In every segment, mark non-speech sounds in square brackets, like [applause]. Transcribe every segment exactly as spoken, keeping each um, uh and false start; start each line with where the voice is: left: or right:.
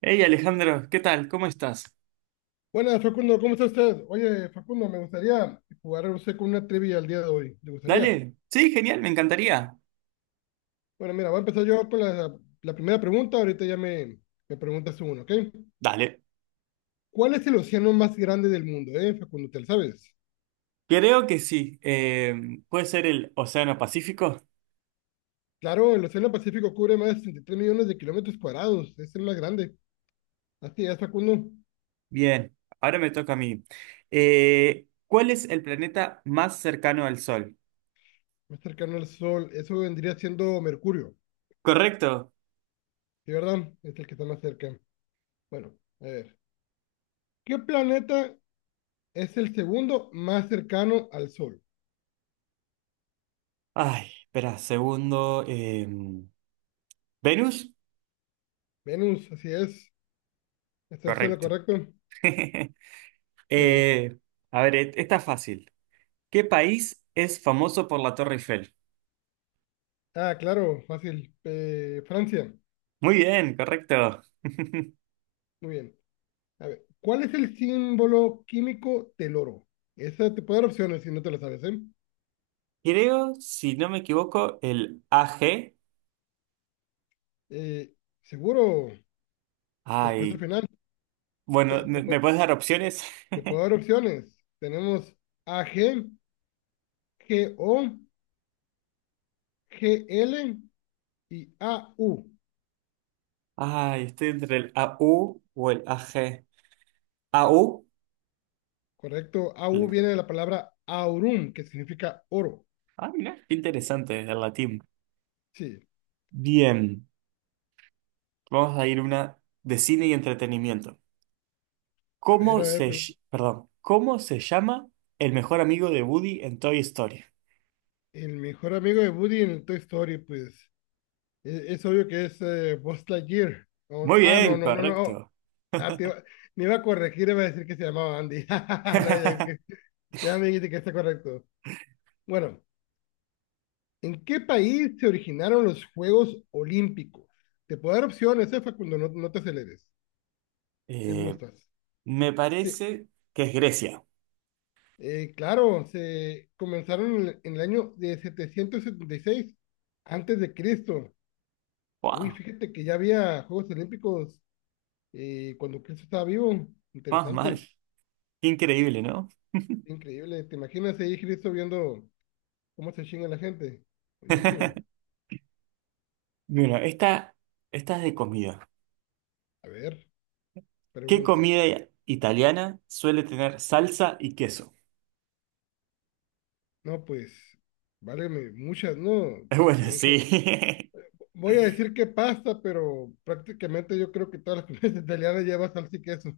right: Hey Alejandro, ¿qué tal? ¿Cómo estás?
left: Buenas, Facundo, ¿cómo está usted? Oye, Facundo, me gustaría jugar usted con una trivia el día de hoy. ¿Le gustaría?
right: Dale, sí, genial, me encantaría.
left: Bueno, mira, voy a empezar yo con la, la primera pregunta. Ahorita ya me, me preguntas tú uno, ¿ok?
right: Dale,
left: ¿Cuál es el océano más grande del mundo, eh, Facundo? ¿Te lo sabes?
right: creo que sí. Eh, ¿puede ser el Océano Pacífico?
left: Claro, el océano Pacífico cubre más de sesenta y tres millones de kilómetros cuadrados. Es el más grande. Así es, Facundo.
right: Bien, ahora me toca a mí. Eh, ¿cuál es el planeta más cercano al Sol?
left: Más cercano al Sol. Eso vendría siendo Mercurio.
right: Correcto.
left: ¿Sí, verdad? Es el que está más cerca. Bueno, a ver. ¿Qué planeta es el segundo más cercano al Sol?
right: Ay, espera, segundo. eh, ¿Venus?
left: Venus, así es. ¿Estás en lo
right: Correcto.
left: correcto?
right: [laughs]
left: Sí.
right: Eh, a ver, e- esta es fácil. ¿Qué país es famoso por la Torre Eiffel?
left: Ah, claro, fácil. Eh, Francia.
right: Muy bien, correcto. [laughs]
left: Muy bien. A ver, ¿cuál es el símbolo químico del oro? Esa te puedo dar opciones si no te la sabes, ¿eh?
right: Creo, si no me equivoco, el A G.
left: Eh, Seguro, respuesta
right: Ay,
left: final. Te,
right: bueno,
left: te
right: ¿me,
left: pu-
right: me puedes dar opciones?
left: te puedo dar opciones. Tenemos A G G O G L y A U.
right: [laughs] Ay, estoy entre el A U o el A AG. A U.
left: Correcto, A U
right: la-
left: viene de la palabra aurum, que significa oro.
right: Ah, mira, qué interesante, el latín.
left: Sí.
right: Bien, vamos a ir una de cine y entretenimiento.
left: A ver,
right: ¿Cómo
left: a ver,
right: se, ll- perdón, ¿cómo se llama el mejor amigo de Woody en Toy Story?
left: el mejor amigo de Woody en el Toy Story, pues e- es, obvio que es eh, Buzz Lightyear. O-
right: Muy
left: ah, no,
right: bien,
left: no, no, no.
right: correcto.
left: Ah, te iba- me iba a corregir, iba a decir que se llamaba Andy. [laughs] No, ya, que-
right: [laughs]
left: ya me dijiste que está correcto. Bueno, ¿en qué país se originaron los Juegos Olímpicos? Te puedo dar opciones, eh, Facundo, no, no te aceleres, si
right: Eh,
left: gustas.
right: me
left: Sí,
right: parece que es Grecia.
left: eh, claro, se comenzaron en el, en el año de setecientos setenta y seis antes de Cristo. Uy,
right: Wow,
left: fíjate que ya había Juegos Olímpicos y cuando Cristo estaba vivo.
right: más mal.
left: Interesante,
right: Qué increíble, ¿no?
left: increíble. ¿Te imaginas ahí Cristo viendo cómo se chinga la gente? Buenísimo.
right: [laughs] Mira, esta, esta es de comida.
left: A ver,
right: ¿Qué
left: pregúntame.
right: comida italiana suele tener salsa y queso?
left: No, pues, válgame, muchas, no.
right: [laughs] Es bueno,
left: En ge-
right: sí. [laughs]
left: Voy a decir que pasta, pero prácticamente yo creo que todas las [laughs] comidas italianas llevan salsa y queso.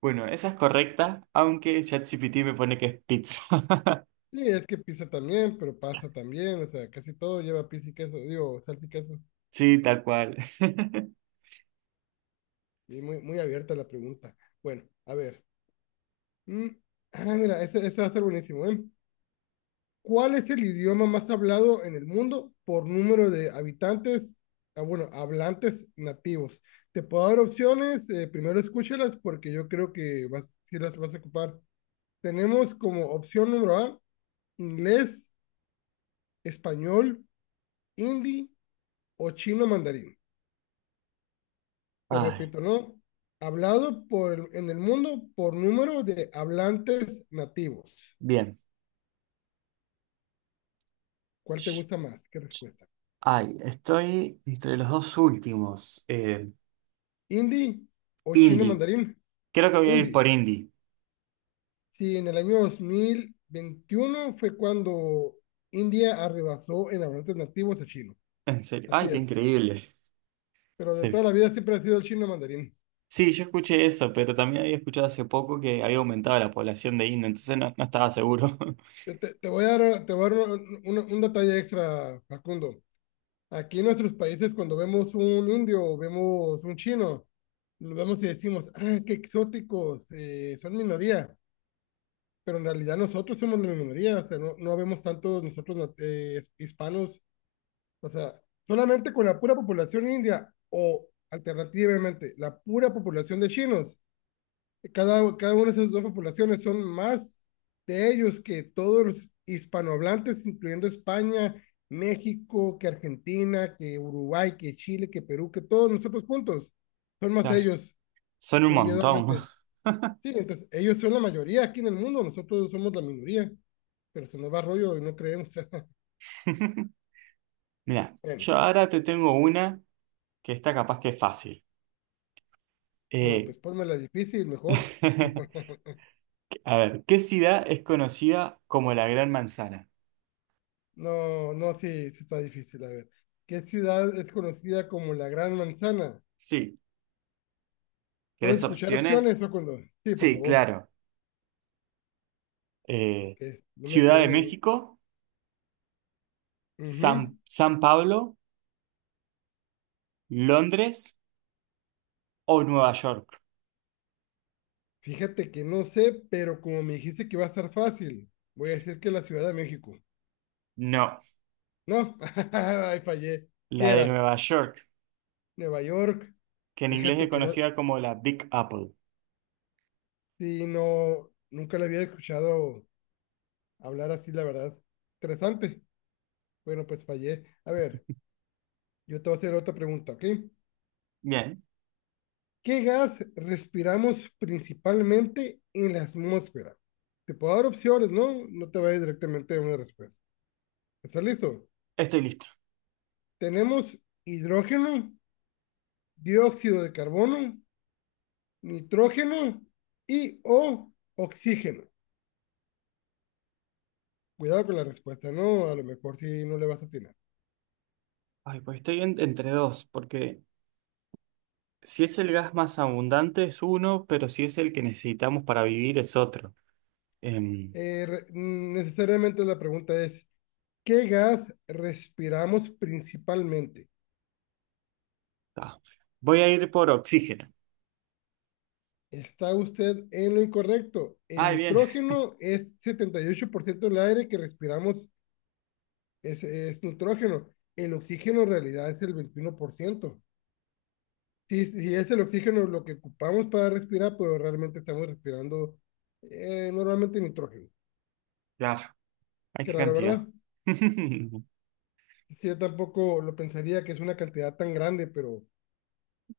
right: Bueno, esa es correcta, aunque ChatGPT me pone que es pizza. [laughs]
left: Sí, es que pizza también, pero pasta también, o sea, casi todo lleva pizza y queso, digo, salsa y queso.
right: Sí, tal cual. [laughs]
left: Y muy, muy abierta la pregunta. Bueno, a ver. Mm, Ah, mira, esta va a ser buenísimo, ¿eh? ¿Cuál es el idioma más hablado en el mundo por número de habitantes, ah, bueno, hablantes nativos? Te puedo dar opciones, eh, primero escúchalas porque yo creo que vas, sí las vas a ocupar. Tenemos como opción número A, inglés, español, hindi o chino mandarín. Te
right: Ay,
left: repito, ¿no? Hablado por, el- en el mundo por número de hablantes nativos.
right: bien.
left: ¿Cuál te
right: Sh-
left: gusta más? ¿Qué respuesta?
right: Ay, estoy entre los dos últimos. Eh,
left: ¿Hindi o chino
right: indie.
left: mandarín?
right: Creo que voy a ir
left: Hindi.
right: por indie.
left: Sí, en el año dos mil veintiuno fue cuando India arrebasó en hablantes nativos a chino.
right: En serio.
left: Así
right: Ay, qué
left: es.
right: increíble.
left: Pero de toda
right: Sí.
left: la vida siempre ha sido el chino mandarín.
right: Sí, yo escuché eso, pero también había escuchado hace poco que había aumentado la población de India, entonces no, no estaba seguro. [laughs]
left: Te, te- te voy a dar, te voy a dar un, un- un detalle extra, Facundo. Aquí en nuestros países, cuando vemos un indio o vemos un chino, lo vemos y decimos, ah, qué exóticos, eh, son minoría. Pero en realidad nosotros somos la minoría, o sea, no, no vemos tantos nosotros nat- eh, hispanos. O sea, solamente con la pura población india o alternativamente la pura población de chinos, cada, cada una de esas dos poblaciones son más de ellos que todos los hispanohablantes, incluyendo España, México, que Argentina, que Uruguay, que Chile, que Perú, que todos nosotros juntos, son más
right: Claro,
left: ellos
right: son un montón.
left: individualmente. Sí, entonces ellos son la mayoría aquí en el mundo, nosotros somos la minoría, pero se nos va rollo y no creemos. [laughs]
right: [laughs] Mira,
left: Bueno,
right: yo ahora te tengo una que está capaz que es fácil.
left: no,
right: Eh,
left: pues ponme la difícil, mejor.
right: [laughs]
left: [laughs]
right: a ver, ¿qué ciudad es conocida como la Gran Manzana?
left: No, no, sí, sí está difícil. A ver, ¿qué ciudad es conocida como la Gran Manzana?
right: Sí,
left: ¿Puedo
right: ¿querés
left: escuchar
right: opciones?
left: opciones o cuando? Sí, por
right: Sí,
left: favor,
right: claro. Eh,
left: porque no me
right: Ciudad de
left: suena a mí.
right: México, San,
left: Ujú.
right: San Pablo, Londres o Nueva York.
left: Fíjate que no sé, pero como me dijiste que va a estar fácil, voy a decir que la Ciudad de México.
right: No,
left: No, [laughs] ay, fallé. ¿Qué
right: la de
left: era?
right: Nueva York,
left: Nueva York.
right: que en inglés es
left: Fíjate que no,
right: conocida como la Big Apple.
left: sí, no, nunca le había escuchado hablar así, la verdad. Interesante. Bueno, pues fallé. A ver, yo te voy a hacer otra pregunta, ¿ok?
right: Bien,
left: ¿Qué gas respiramos principalmente en la atmósfera? Te puedo dar opciones, ¿no? No te vayas directamente a una respuesta. ¿Está listo?
right: estoy listo.
left: Tenemos hidrógeno, dióxido de carbono, nitrógeno y o oxígeno. Cuidado con la respuesta, ¿no? A lo mejor si no le vas a atinar.
right: Ay, pues estoy en- entre dos, porque si es el gas más abundante es uno, pero si es el que necesitamos para vivir es otro. Em,
left: Eh, Necesariamente la pregunta es, ¿qué gas respiramos principalmente?
right: ah, voy a ir por oxígeno.
left: Está usted en lo incorrecto. El
right: Ay, bien,
left: nitrógeno es setenta y ocho por ciento del aire que respiramos. Es, es nitrógeno. El oxígeno en realidad es el veintiuno por ciento. Si, si es el oxígeno lo que ocupamos para respirar, pues realmente estamos respirando eh, normalmente nitrógeno.
right: claro, hay
left: Qué
right: qué
left: raro,
right: cantidad.
left: ¿verdad?
right: [laughs]
left: Sí, yo tampoco lo pensaría que es una cantidad tan grande, pero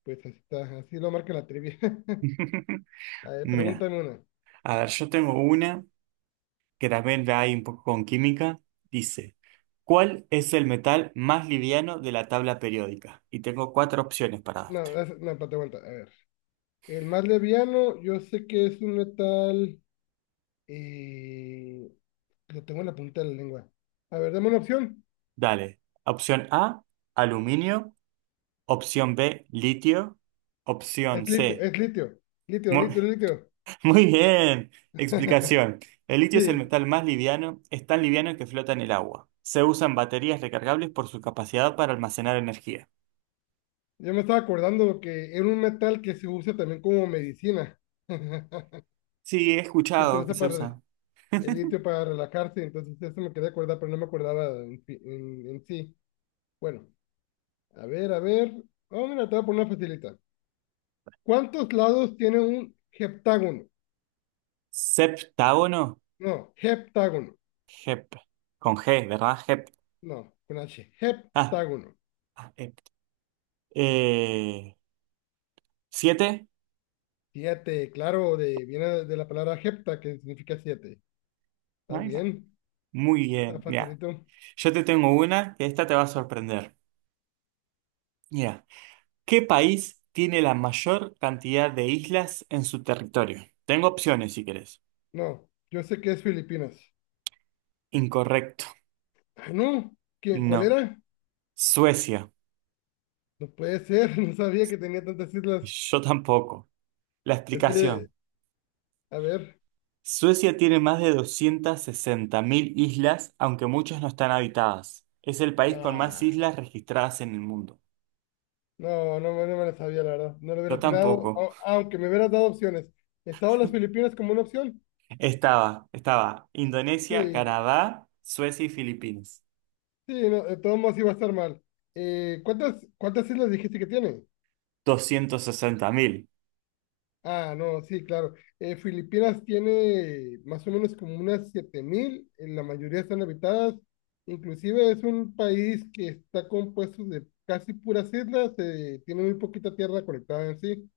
left: pues así está, así lo marca la trivia. [laughs] A ver,
right: Mira,
left: pregúntame una.
right: a ver, yo tengo una que también la hay un poco con química. Dice, ¿cuál es el metal más liviano de la tabla periódica? Y tengo cuatro opciones para
left: No,
right: darte.
left: es- no, espérate, aguanta. A ver. El más liviano, yo sé que es un metal. Y lo tengo en la punta de la lengua. A ver, dame una opción.
right: Dale. Opción A, aluminio. Opción B, litio. Opción
left: Es litio,
right: C.
left: es litio, litio,
right: Mu- [laughs]
left: litio, litio.
right: Muy bien.
left: [laughs]
right: Explicación. El litio es el
left: Sí,
right: metal más liviano, es tan liviano que flota en el agua. Se usa en baterías recargables por su capacidad para almacenar energía.
left: yo me estaba acordando que era un metal que se usa también como medicina. [laughs]
right: Sí, he
left: Se
right: escuchado que
left: usa
right: se
left: para el,
right: usa.
left: el litio para relajarse, entonces eso me quería acordar, pero no me acordaba en, fi- en- en sí. Bueno, a ver, a ver. Vamos mira, te voy a poner una facilita. ¿Cuántos lados tiene un heptágono?
right: Septágono.
left: No, heptágono.
right: Hep. Con G, ¿verdad? Hep.
left: No, con H.
right: Ah,
left: Heptágono.
right: ah, hep. Eh, ¿siete?
left: Siete, claro, de, viene de la palabra hepta, que significa siete. ¿Estás
right: Ay,
left: bien?
right: muy
left: Está
right: bien. Ya.
left: facilito.
right: Yo te tengo una que esta te va a sorprender. Ya. ¿Qué país tiene la mayor cantidad de islas en su territorio? Tengo opciones si querés.
left: No, yo sé que es Filipinas.
right: Incorrecto.
left: Ah, no, ¿qué, cuál
right: No.
left: era?
right: Suecia.
left: No puede ser, [laughs] no sabía que tenía tantas islas.
right: Yo tampoco. La
left: Es que,
right: explicación.
left: a ver,
right: Suecia tiene más de doscientas sesenta mil islas, aunque muchas no están habitadas. Es el país con más
left: ah,
right: islas registradas en el mundo.
left: no, no, me no me la sabía, la verdad. No lo hubiera
right: Yo
left: atinado,
right: tampoco.
left: au- aunque me hubieras dado opciones. ¿Estaba las Filipinas como una opción?
right: Estaba, estaba Indonesia,
left: Sí,
right: Canadá, Suecia y Filipinas.
left: sí, no, de todos modos iba a estar mal. Eh, ¿cuántas, cuántas islas dijiste que tiene?
right: Doscientas sesenta mil.
left: Ah, no, sí, claro. Eh, Filipinas tiene más o menos como unas siete mil. eh, la mayoría están habitadas. Inclusive es un país que está compuesto de casi puras islas, eh, tiene muy poquita tierra conectada en sí.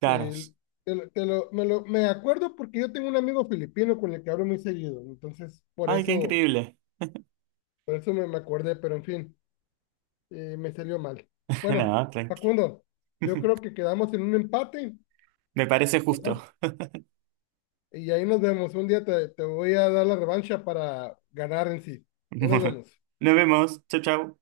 right: Claro.
left: El- te lo- te lo- me, lo- me acuerdo porque yo tengo un amigo filipino con el que hablo muy seguido, entonces por
right: Ay, qué
left: eso,
right: increíble.
left: por eso me, me acordé, pero en fin, eh, me salió mal.
right: [laughs]
left: Bueno,
right: No, tranquilo.
left: Facundo, yo creo que quedamos en un empate,
right: Me parece
left: ¿verdad?
right: justo.
left: Y ahí nos vemos. Un día te, te voy a dar la revancha para ganar en sí. Ahí nos
right: [laughs]
left: vemos.
right: Nos vemos. Chau, chau.